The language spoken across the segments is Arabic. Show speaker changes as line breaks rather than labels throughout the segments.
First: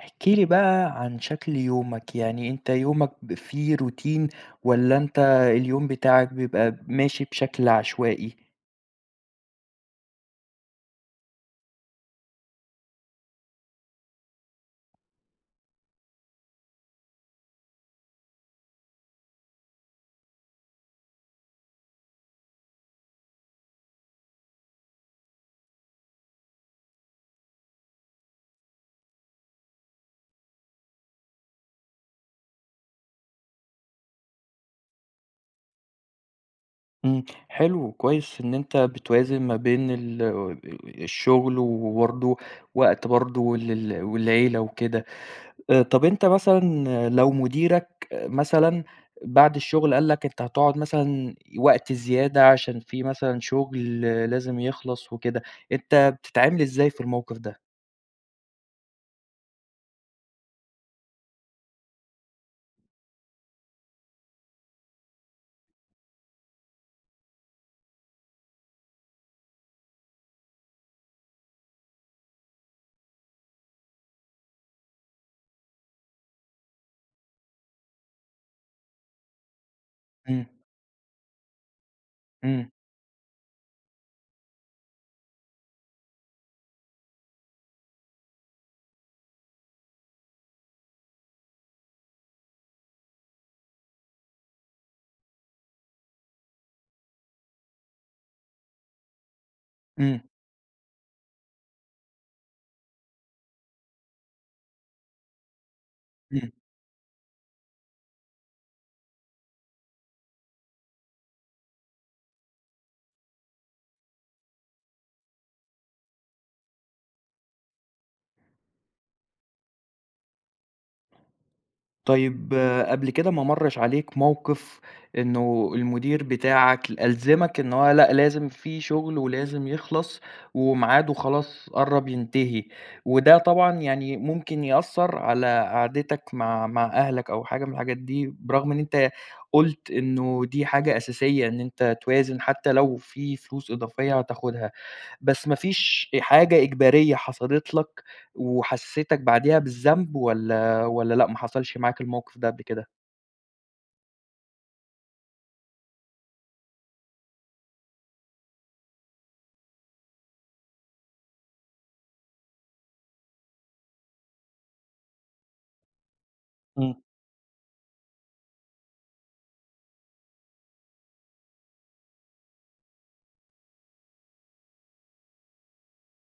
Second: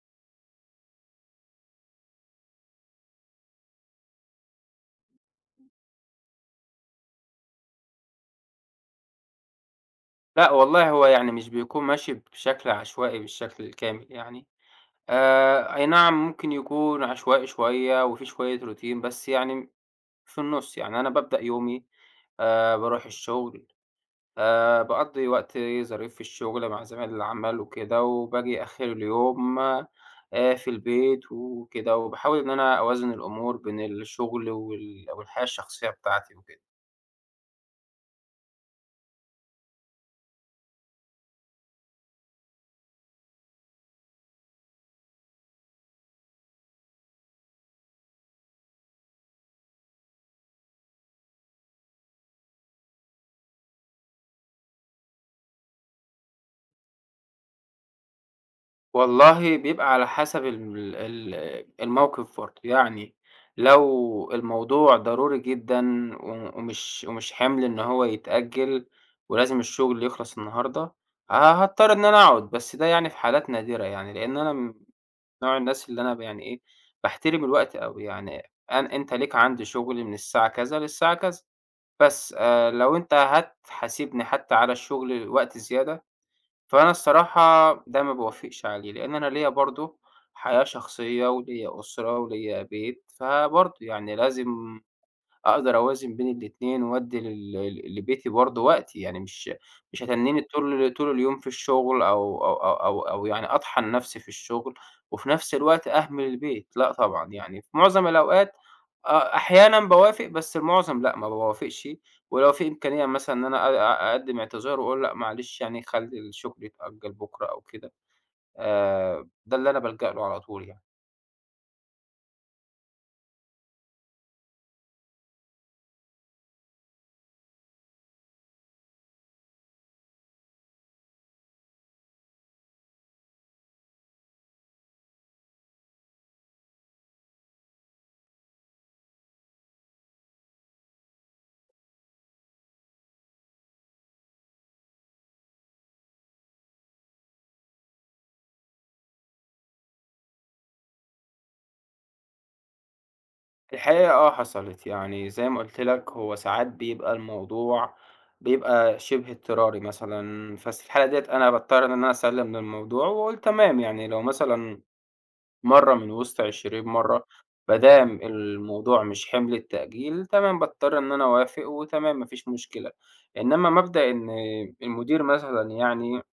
احكِ لي بقى عن شكل يومك، يعني أنت يومك ب في روتين والَّا أنت اليوم بتاعك بيبقى ماشي بشكل عشوائي؟
لأ والله، هو يعني مش بيكون ماشي بشكل عشوائي بالشكل الكامل يعني آآ، أي نعم ممكن يكون عشوائي شوية وفي شوية روتين بس يعني في النُصّ، يعني أنا بابدأ يومي آآ، بارُوح الشغل آآ، باقضّي وقتي ظريف في الشغل مع زمايل العمل وكده، وباجي آخر اليوم آآ، في البيت وكده، وباحاول إن أنا أوازن الأمور بين الشغل وال والحياة الشخصية بتاعتي وكده.
امم. حلو كويس إن أنت بتوازن ما بين ال الشغل وبرضه وقت برضه ال ال والعيلة وكده، آآ، طَب أنت مثلًا لو مديرك مثلًا بعد الشغل قال لك أنت هتقعد مثلًا وقت زيادة عشان في مثلًا شغل لازم يخلص وكده، أنت بتتعامل إزاي في الموقف ده؟
والله بيبقى على حسب ال ال الموقف برضه، يعني لو الموضوع ضروري جدًا، و ومش ومش حِمْل إن هو يتأجل ولازم الشغل يخلص النهارده، ه هاضطر إن أنا أقعد، بس ده يعني في حالات نادرة يعني، لأن أنا نوع الناس اللي أنا ب يعني إيه، باحترم الوقت أوي يعني، أنا أنت ليك عندي شغل من
إمم.
الساعة كذا للساعة كذا، بس
إمم.
آآ، لو أنت هتحاسبني حتى على الشغل وقت زيادة فأنا الصراحة ده ما باوافقش عليه، لأن أنا ليّا برضه حياة شخصية وليّا أسرة وليّا بيت فبرضه، يعني لازم أقدر أوازن بين الاتنين وادّي لل لبيتي برضه وقت يعني مش مش
إمم.
هاتنّيني طول طول اليوم في الشغل أو أو أو أو أو يعني أطحن نفسي في الشغل وفي نفس الوقت أهمل
إمم.
البيت، لأ طبعًا يعني في معظم الأوقات أ أحيانًا باوافق بس المعظم لأ، ما باوافقش ولو في إمكانية مثلًا إن أنا أ أقدِّم اعتذار وأقول لأ معلش يعني خلّي الشغل يتأجِّل بُكره أو كده آآ، ده اللي أنا بالجأ له على طول يعني.
طيب قبل كده ما مَرِّش عليك موقِف إنه المدير بتاعك ألزمك إن هو لأ لازم في شُغل ولازم يخلص ومعاده خلاص قرَّب ينتهي وده طبعًا يعني ممكن يأثّر على قعدتك مع مع أهلك أو حاجة من الحاجات دي برغم إن أنت قُلت إنه دي حاجة أساسية إن أنت توازن حتّى لو في فلوس إضافية هتاخُدها، بس ما فيش حاجة إجبارية حصلِت لك وحسِّستك بعديها بالذنب والّا والّا لأ ما حصلش معاك الموقِف ده قبل كده؟
الحقيقة آه حصلِت، يعني زي ما قُلت لك هو ساعات بيبقى الموضوع بيبقى شِبه اضطراري مثلًا بس في الحالة ديّة أنا باضطر إن أنا أسلِّم للموضوع وأقول تمام، يعني لو مثلًا مرّة من وِسط 20
إمم.
مرّة ما دام الموضوع مش حِمْل التأجيل تمام باضطر إن أنا أوافق وتمام ما فيش مشكلة، إنّما مبدأ إن المدير مثلًا يعني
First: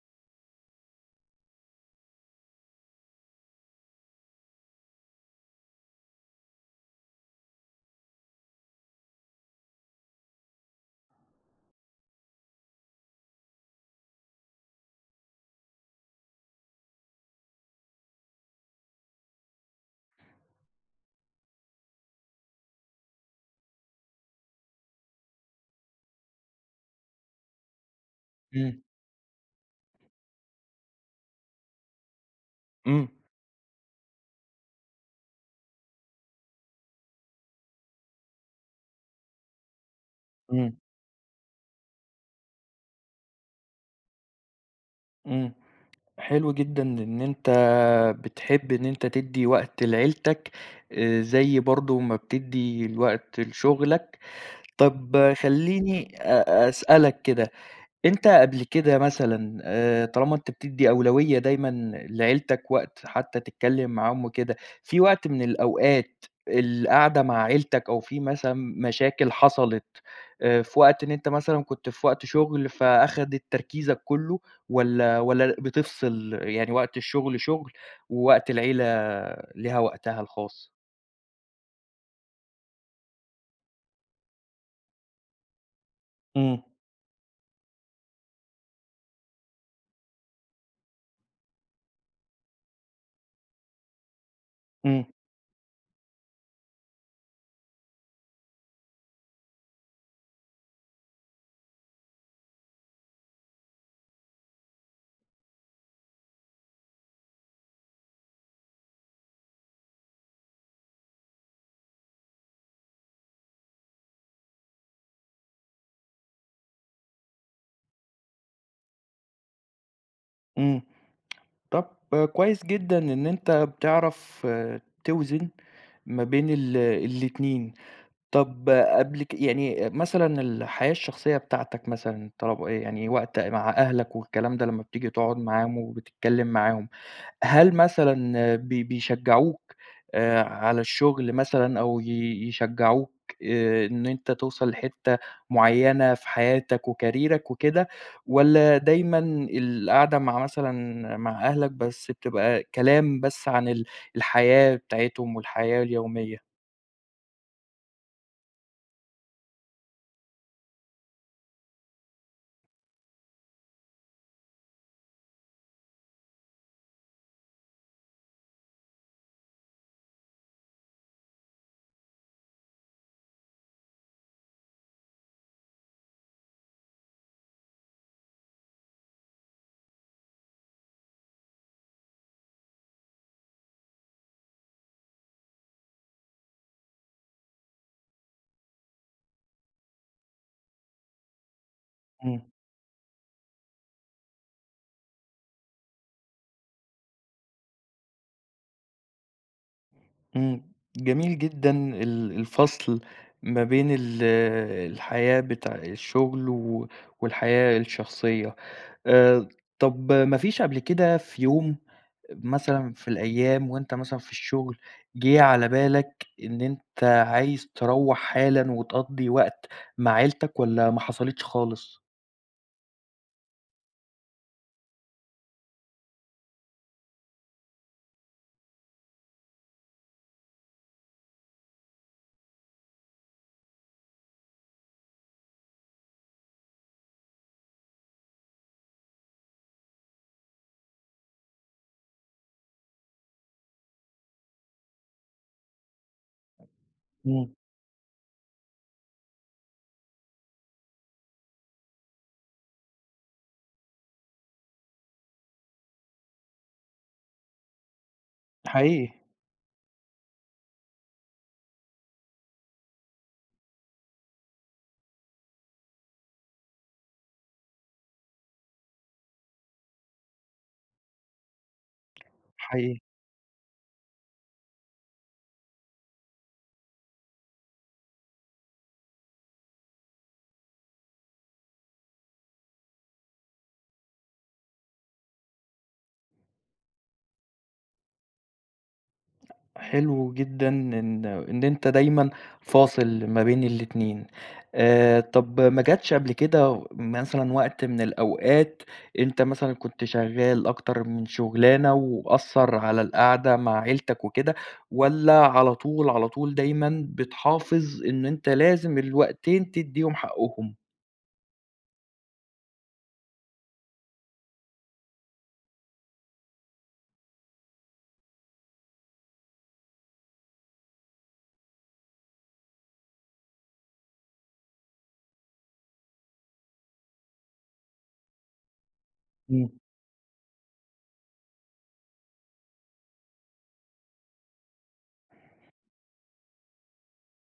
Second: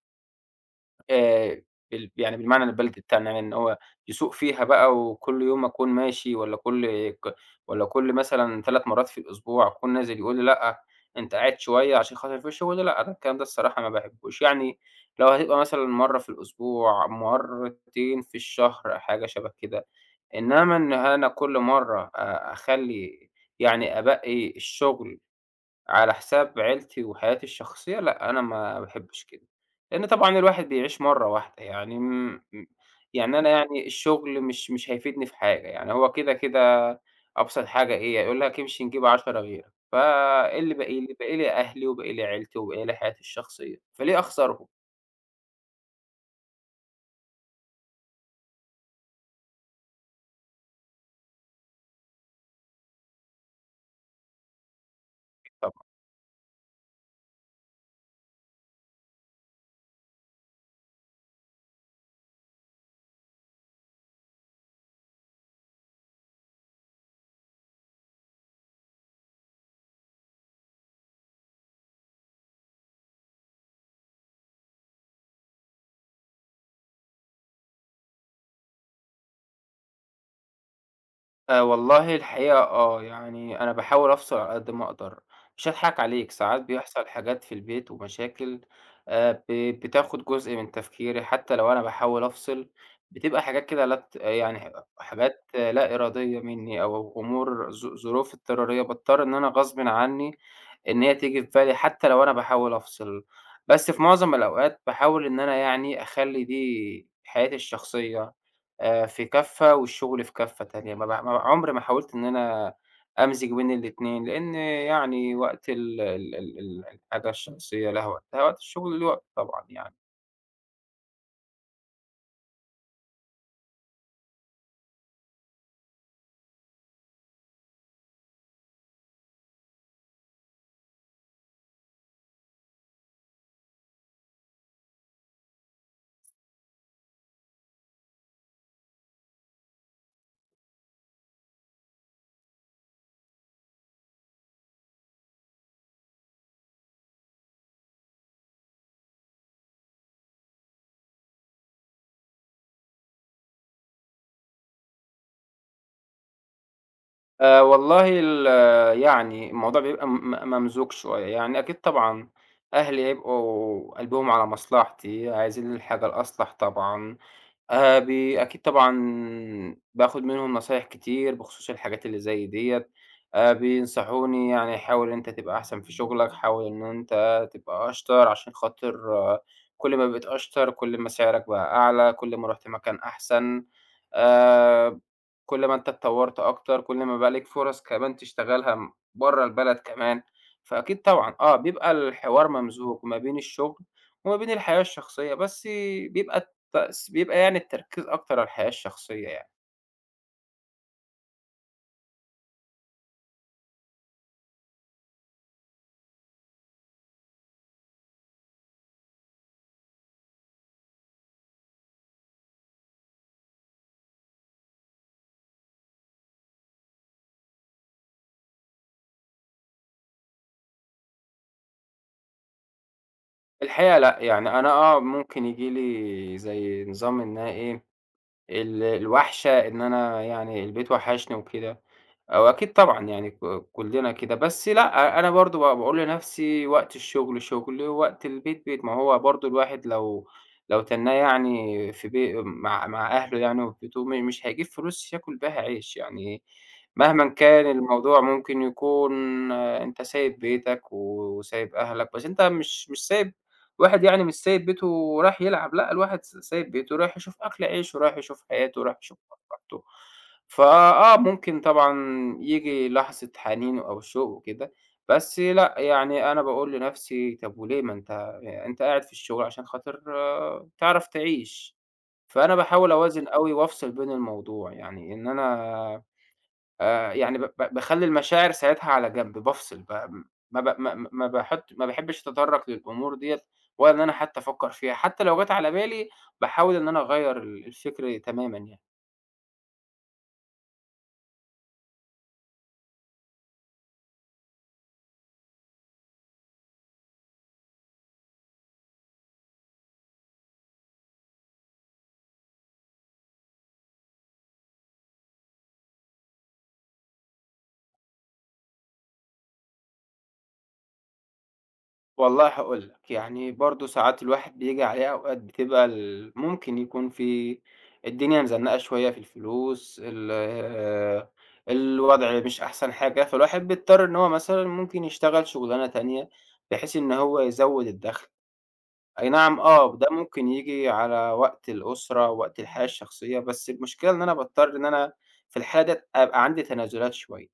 آآ بال يعني بالمعنى البلدي بتاعنا يعني إن هو يسوق فيها بقى وكل يوم أكون ماشي والّا كل ك والّا كل مثلًا 3 مرّات في الأسبوع أكون نازل يقول لي لأ أنت قاعد شوية عشان خاطر ما فيش شُغل، لأ، ده الكلام ده الصراحة ما باحبهوش، يعني لو هيبقى مثلًا مرّة في الأسبوع، مرّتين في الشهر حاجة شَبه كده، إنّما إن أنا كل مرّة آآ، أخلّي يعني أبقِّي الشُغل على حساب عيلتي وحياتي الشخصية لأ، أنا ما
إمم.
باحبش كده لإن طبعًا الواحد بيعيش مرّة واحدة يعني م
إمم.
يعني أنا يعني الشُغل مش مش هيفيدني في حاجة، يعني هو كده، كده أبسط حاجة إيه، هيقول لك امشي نجيب 10 غيرك، فإيه اللي
إمم.
باقي لي، باقي لي أهلي وباقي لي عيلتي وباقي لي حياتي الشخصية، فليه أخسرهم؟
امم. حلو جدًا إن أنت بتحب إن أنت تدّي وقت لعيلتك آآ، زي برضه ما بتدّي الوقت لشُغلك. طَب
طبعًا.
خلّيني أ أسألك كده، أنت قبل كده مثلًا آآ، طالما أنت بتدّي أولوية دايمًا لعيلتك وقت حتّى تتكلم معاهم وكده، في وقت من الأوقات القَعدة مع عيلتك أو في مثلًا مشاكل حصلِت آآ، في وقت إن أنت مثلًا كنت في وقت شُغل فأخدِت تركيزك كلّه والّا والّا ل بتفصل يعني وقت الشغل شُغل ووقت العيلة ليها وقتها الخاص؟
آآ، والله الحقيقة آه، يعني أنا باحاول أفصل على قد ما أقدر، مش هاضحك عليك ساعات
إمم.
بيحصل حاجات في البيت ومشاكل آآ، ب بتاخد جزء من تفكيري حتّى لو أنا باحاول أفصل بتبقى حاجات كده لا ت آآ، يعني ح أ
إمم.
حاجات لا إرادية مِنّي أو أمور ظ ظروف اضطرارية، باضطر إن أنا غصبٍ عنّي إن هي تيجي في بالي حتّى لو أنا باحاول أفصل، بس في مُعظَم الأوقات باحاول إن أنا يعني أخلّي دي حياتي الشخصية آآ، في كفة والشغل في كفة تانية ما ب ما عمري ما حاولت إن أنا أمزج بين الاتنين، لإن يعني وقت ال ال ال ال الحاجة الشخصية لها وقتها وقت الشغل ليه وقته طبعًا يعني.
إمم، طَب كويس جدًا إن أنت بتعرف توزن ما بين ال الاتنين، طَب قبل ك يعني مثلًا الحياة الشخصية بتاعتك مثلًا، طلب آآ، يعني وقت مع أهلك والكلام ده لمّا بتيجي تقعد معاهم وبتتكلم معاهم، هل مثلًا بي بيشجّعوك آآ، على الشغل مثلًا أو ي يشجّعوك آآ، إن أنت توصل لحتة معيّنة في حياتك وكاريرك وكده والَّا دايمًا القعدة مع مثلًا مع أهلك بس بتبقى كلام بس عن ال الحياة بتاعتهم والحياة اليومية؟
آآ، والله ال يعني الموضوع بيبقى م م ممزوج شوية، يعني أكيد طبعًا أهلي هيبقوا قلبهم على مصلحتي، عايزين الحاجة الأصلح طبعًا آآ، بي أكيد طبعًا باخد منهم نصايح كتير بخصوص الحاجات اللي زي ديَّة، آآ، بينصحوني يعني حاول إن أنت تبقى أحسن في شغلك، حاول إن أنت تبقى أشطر، عشان خاطر كُلّ ما بقيت أشطر، كُلّ ما سعرك بقى أعلى، كُلّ ما رُحت مكان أحسن آآ، كُلّ ما أنت اتطوّرت أكتر، كُلّ ما بقى ليك فُرَص كمان تشتغلها برّه البلد كمان، فأكيد طبعًا آه، بيبقى
إمم.
الحوار ممزوج ما بين الشغل وما بين الحياة الشخصية بس بيبقى التس بيبقى يعني التركيز أكتر على الحياة الشخصية يعني.
إمم جميل جدًا ال الفصل ما بين ال الحياة بتاع الشغل و والحياة الشخصية. آآ، طَب ما فيش قبل كده في يوم مثلًا في الأيام وأنت مثلًا في الشغل جيه على بالَك إن أنت عايز تروَّح حالًا وتقضّي وقت مع عيلتَك والّا ما حصلتش خالص؟
الحقيقة لأ، يعني أنا آه، ممكن ييجي لي زي نظام إنها إيه ال الوَحشة إن أنا يعني البيت وحشني وكده آآ، وأكيد طبعًا يعني ك كُلنا كده، بس لأ، أنا برضه ب باقول لنَفْسي وقت الشغل شُغل ووقت البيت بيت. ما هو برضه الواحد لو لو تنّاه يعني في بي مع مع أهله يعني وفي بيته م مش هيجيب فلوس ياكل بيها عيش، يعني مهمًا
إمم.
كان الموضوع ممكن يكون أنت سايب بيتَك و وسايب أهلَك بس أنت مش مش سايب واحد يعني مش سايب بيته ورياح يلعب، لأ، الواحد س سايب بيته ورايح يشوف أكل عيشه، رايح يشوف حياته ورايح
حقيقي.
يشوف مصلحته. فآه، ممكن طبعًا ييجي لحظة حنين أو شوق وكده بس لأ، يعني أنا باقول لنَفْسي طَب وليه ما أنت ي أنت قاعد في الشغل عشان خاطر تعرف تعيش، فأنا باحاول
حقيقي.
أوازن أوي وافصل بين الموضوع يعني إن أنا آآ، يعني ب ب باخلّي المشاعر ساعتها على جَنْب، بافصل ب م ما ب ما ما ما باحط ما باحبّش أتطرّق للأمور دِيَّة ولا إن أنا حتّى أفكّر فيها حتّى لو جَت على بالي باحاول إن أنا أغيّر ال الفكر تمامًا يعني.
حلو جدًا إن إن أنت دايمًا فاصل ما بين الاتنين. آآ، طَب ما جاتش قبل كده مثلًا وقت من الأوقات أنت مثلًا كنت شغّال أكتر من شُغلانة وأثّر على القعدة مع عيلتك وكده والّا على طول، على طول دايمًا بتحافظ إنه أنت لازم الوقتين تدّيهم حقّهم؟
والله هاقول لك، يعني برضه ساعات الواحد بييجي عليه أوقات بتبقى ال ممكن يكون في الدنيا مزنَّقة شوية في الفلوس ال آآ، الوضع مش أحسن حاجة، فالواحد بيضطر إن هو مثلًا ممكن يشتغل شُغلانة تانية بحيث إن هو يزوّد الدَخْل. أي نعم
إمم.
آه، ده ممكن ييجي على وقت الأسرة، وقت الحياة الشخصية، بس المشكلة إن أنا باضطر إن أنا في الحالة ديّة أبقى عندي تنازُلات شوية،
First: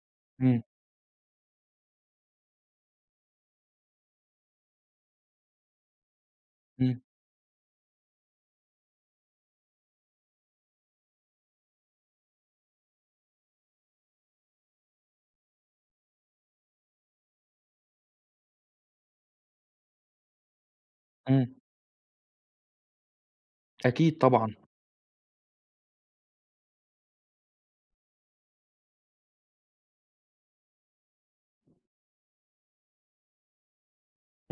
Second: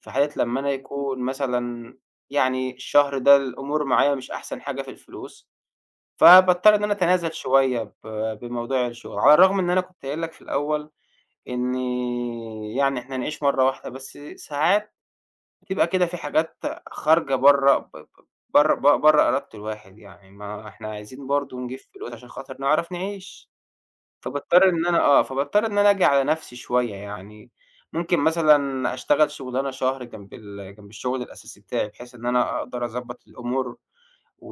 في حالة لمّا
إمم.
أنا يكون مثلًا يعني الشهر ده الأمور معايا مش أحسن حاجة في الفلوس، فباضطر إن أنا
إمم.
أتنازل شوية ب بموضوع الشُغل، على الرغم إن أنا كنت قايل لك في الأول إنّي يعني إحنا نعيش مرّة واحدة، بس ساعات بتبقى كده في حاجات خارجة برّه ب ب برّه ب برّه إرادة الواحد يعني ما إحنا عايزين برضه
إمم.
نجيب فلوس عشان خاطر نعرف نعيش،
أكيد طبعًا.
فباضطر إن أنا آه، فباضطر إن أنا آجي على نَفْسي شوية يعني، ممكن مثلًا أشتغل شُغلانة شهر جنب ال جنب الشُغل الأساسي بتاعي بحيث إن أنا أقدر أضبّط الأمور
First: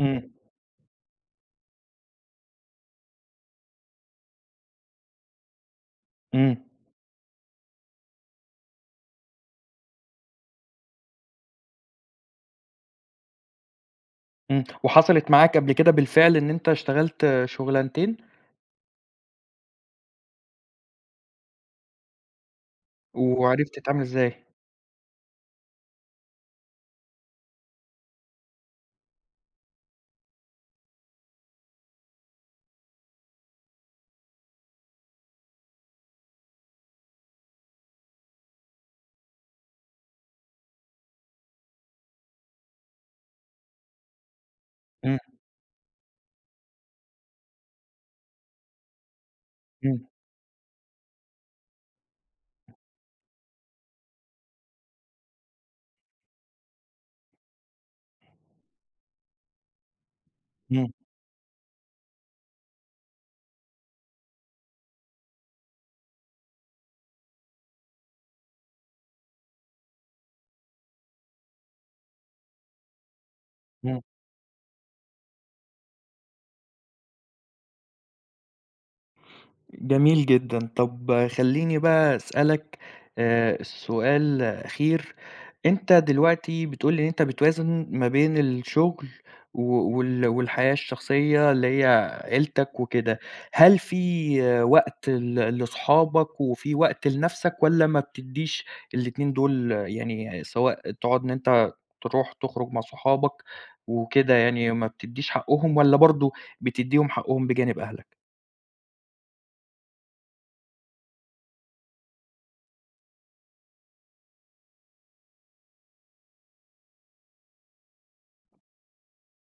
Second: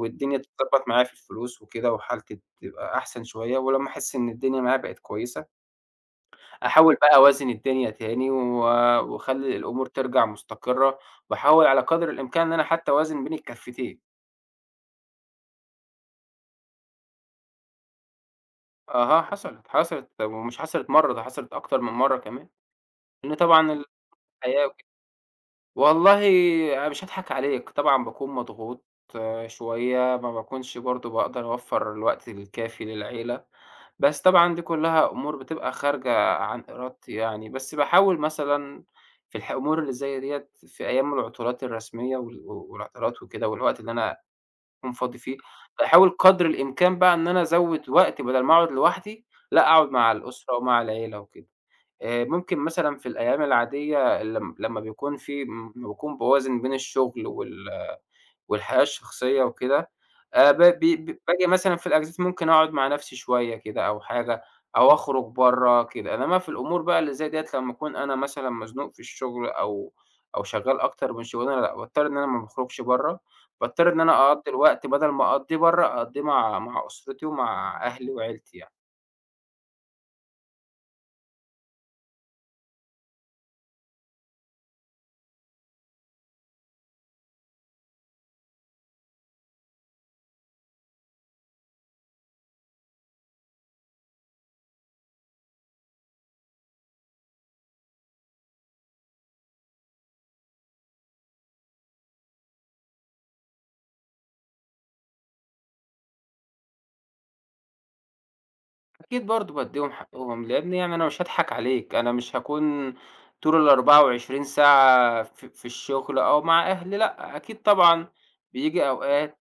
إمم.
تتضبّط معايا في الفلوس وكده وحالتي تبقى أحسن شوية ولمّا أحس إن الدنيا معايا بقت كويسة
إمم.
أحاول بقى أوازن الدنيا تاني و وأخلّي الأمور ترجع مُستقرّة وأحاول على قدر الإمكان إن أنا حتّى أوازن بين الكفّتين.
امم، وحصلِت معاك قبل كده بالفعل إن أنت اشتغلت شغلانتين؟
أها، حصلِت، حصلِت ومش حصلِت مرّة، ده حصلِت أكتر من مرّة كمان. إن
وعرفت
طبعًا
تتعامل إزاي؟
الحياة [unintelligible] والله أنا مش هاضحك عليك، طبعًا باكون مضغوط شوية ما باكونش برضه باقدر أوفّر الوقت الكافي للعيلة، بس طبعًا دي كلّها أمور بتبقى خارجة عن إرادتي يعني، بس باحاول مثلًا في الح أمور اللي زي ديَّة في أيام العطلات الرسمية وال و والعطلات وكده والوقت اللي أنا أكون فاضي
إمم.
فيه، باحاول قدر الإمكان بقى إن أنا أزوّد وقت بدل ما أقعد لوحدي لأ، أقعد
إمم.
مع الأسرة ومع العيلة وكده آآ، ممكن مثلًا في الأيام العادية لم لمّا بيكون في لمّا باكون باوازن بين الشغل وال والحياة الشخصية وكده آآ، ب ب
إمم.
ب باجي مثلًا في الأجازات ممكن أقعد مع نفسي شوية كده أو حاجة، أو أخرج برّه كده، إنّما في الأمور بقى اللي زي دي لمّا أكون أنا مثلًا مزنوق في الشغل أو أو شغال أكتر من شغلانة، لأ، باضطر إن أنا ما باخرجش برّه، باضطر
إمم.
إن أنا أقضّي الوقت بدل ما أقضّيه برّه أقضّيه مع مع أسرتي ومع أهلي وعيلتي يعني.
جميل جدًا، طَب خلّيني بقى أسألك آآ، سؤال أخير، أنت دلوقتي بتقول لي إن أنت بتوازن ما بين الشغل و و وال والحياة الشخصية اللي هي عيلتك وكده، هل في وقت ل لصحابك وفي وقت لنفْسك والّا ما بتدّيش ال2 دول يعني سواء تقعد إن أنت ترُوح تخرج مع صحابك وكده يعني ما بتدّيش حقهم والّا برضه بتديّهم حقهم بجانب أهلك؟
أكيد برضه بادّيهم حقهم، لأنّي يعني أنا مش هاضحك عليك، أنا مش هاكون طول ال24 ساعة في في الشغل أو مع أهلي لأ، أكيد طبعًا بييجي أوقات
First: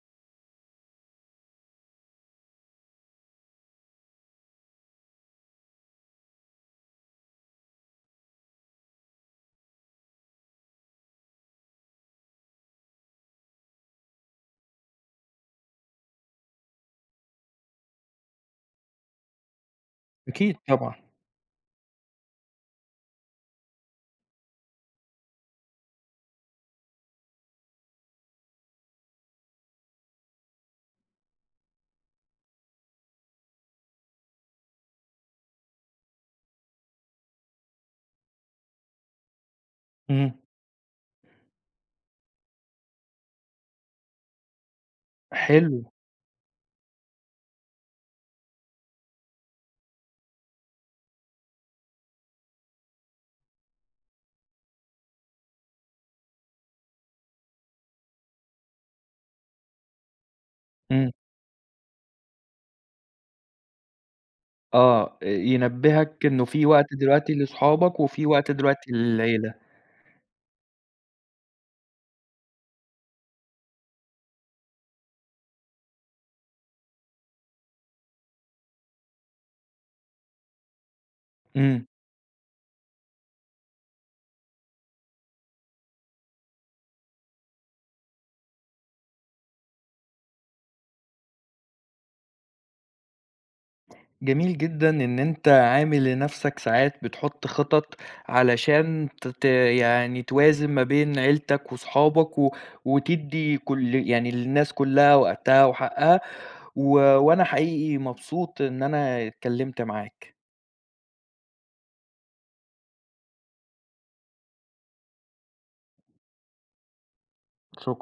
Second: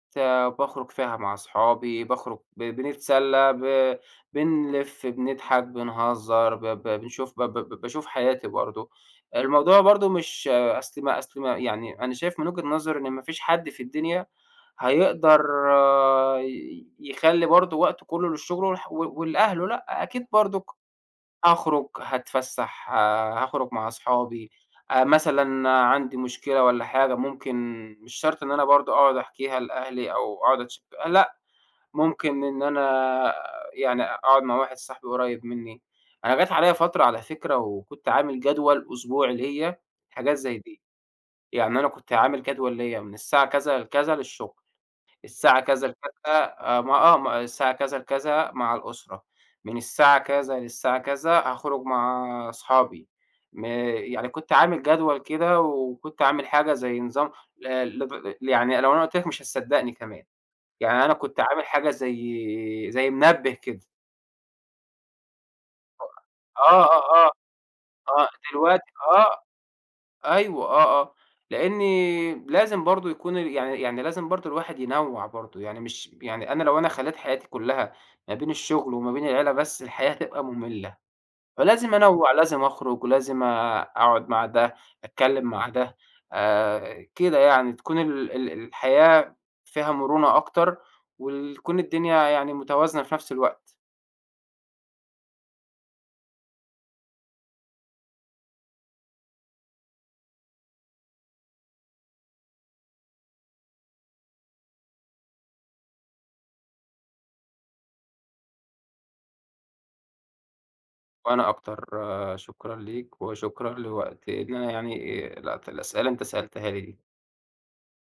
باخرج فيها مع صحابي، باخرج ب بنتسلّى، ب بنلف، بنضحك، بنهزّر، ب ب بنشوف ب ب ب باشوف حياتي برضه، الموضوع برضه مش أصل ما أصل ما يعني أنا شايف من وجهة نظري، إن ما فيش حد في الدنيا هيقدر ي يخلّي برضه وقته كُلّه للشغل والح و ولأهله لأ، أكيد
أكيد
برضُك
طبعًا.
أخرج، هاتفسّح آآ، هاخرج مع صحابي آآ، مثلًا عندي مشكلة والّا حاجة، ممكن مش شرط إن أنا برضه أقعد أحكيها لأهلي أو أقعد أتش لأ، ممكن إن أنا يعني أقعد مع واحد صاحبي قُريّب منّي، أنا جات عليَّ فترة على فكرة وكنت عامل جدول أسبوعي ليَّ،
إمم.
حاجات زي دي، يعني أنا كنت عامل جدول ليَّ من الساعة كذا لكذا للشغل، الساعة
حلو.
كذا لكذا آآ، ما آه، م الساعة كذا لكذا مع الأسرة، من الساعة كذا للساعة كذا هاخرج مع صحابي، م يعني كنت عامل جدول كده وكنت عامل حاجة زي نظام ل لد ل يعني لو أنا قُلت لَك مش هتصدقني كمان، يعني
إمم.
أنا كنت عامل حاجة زي زي منبّه كده.
آه آآ، ينبهك
[unintelligible]
إنّه في
آه،
وقت
آه، آه،
دلوقتي لصحابك وفي
آه
وقت
دلوقتي
دلوقتي
آه،
للعيلة.
أيوه آه، آه، لأنّي لازم برضه يكون يعني يعني لازم برضه الواحد ينوّع برضه، يعني مش يعني أنا لو أنا خلّيت حياتي كُلها ما بين الشغل وما بين العيلة بس، الحياة هتبقى مملّة،
إمم.
فلازم أنوّع، لازم أخرج ولازم آآ، أقعد مع ده، أتكلم مع ده آآ، كده يعني، تكون ال ال الحياة فيها مرونة أكتر وتكون الدنيا يعني متوازنة في نفْس الوقت.
جميل جدًا إن أنت عامل لنفْسك ساعات بتحط خطط، علشان ت ت يعني توازن ما بين عيلتك وصحابك و وتدّي كُل يعني للناس كُلها وقتها وحقها و وأنا حقيقي مبسوط إن أنا اتكلمت معاك.
وأنا أكتر، شكرًا ليك وشكرًا لوقت إن أنا يعني، آآ، لقطت الأسئلة اللي أنت سألتها لي دي.
شك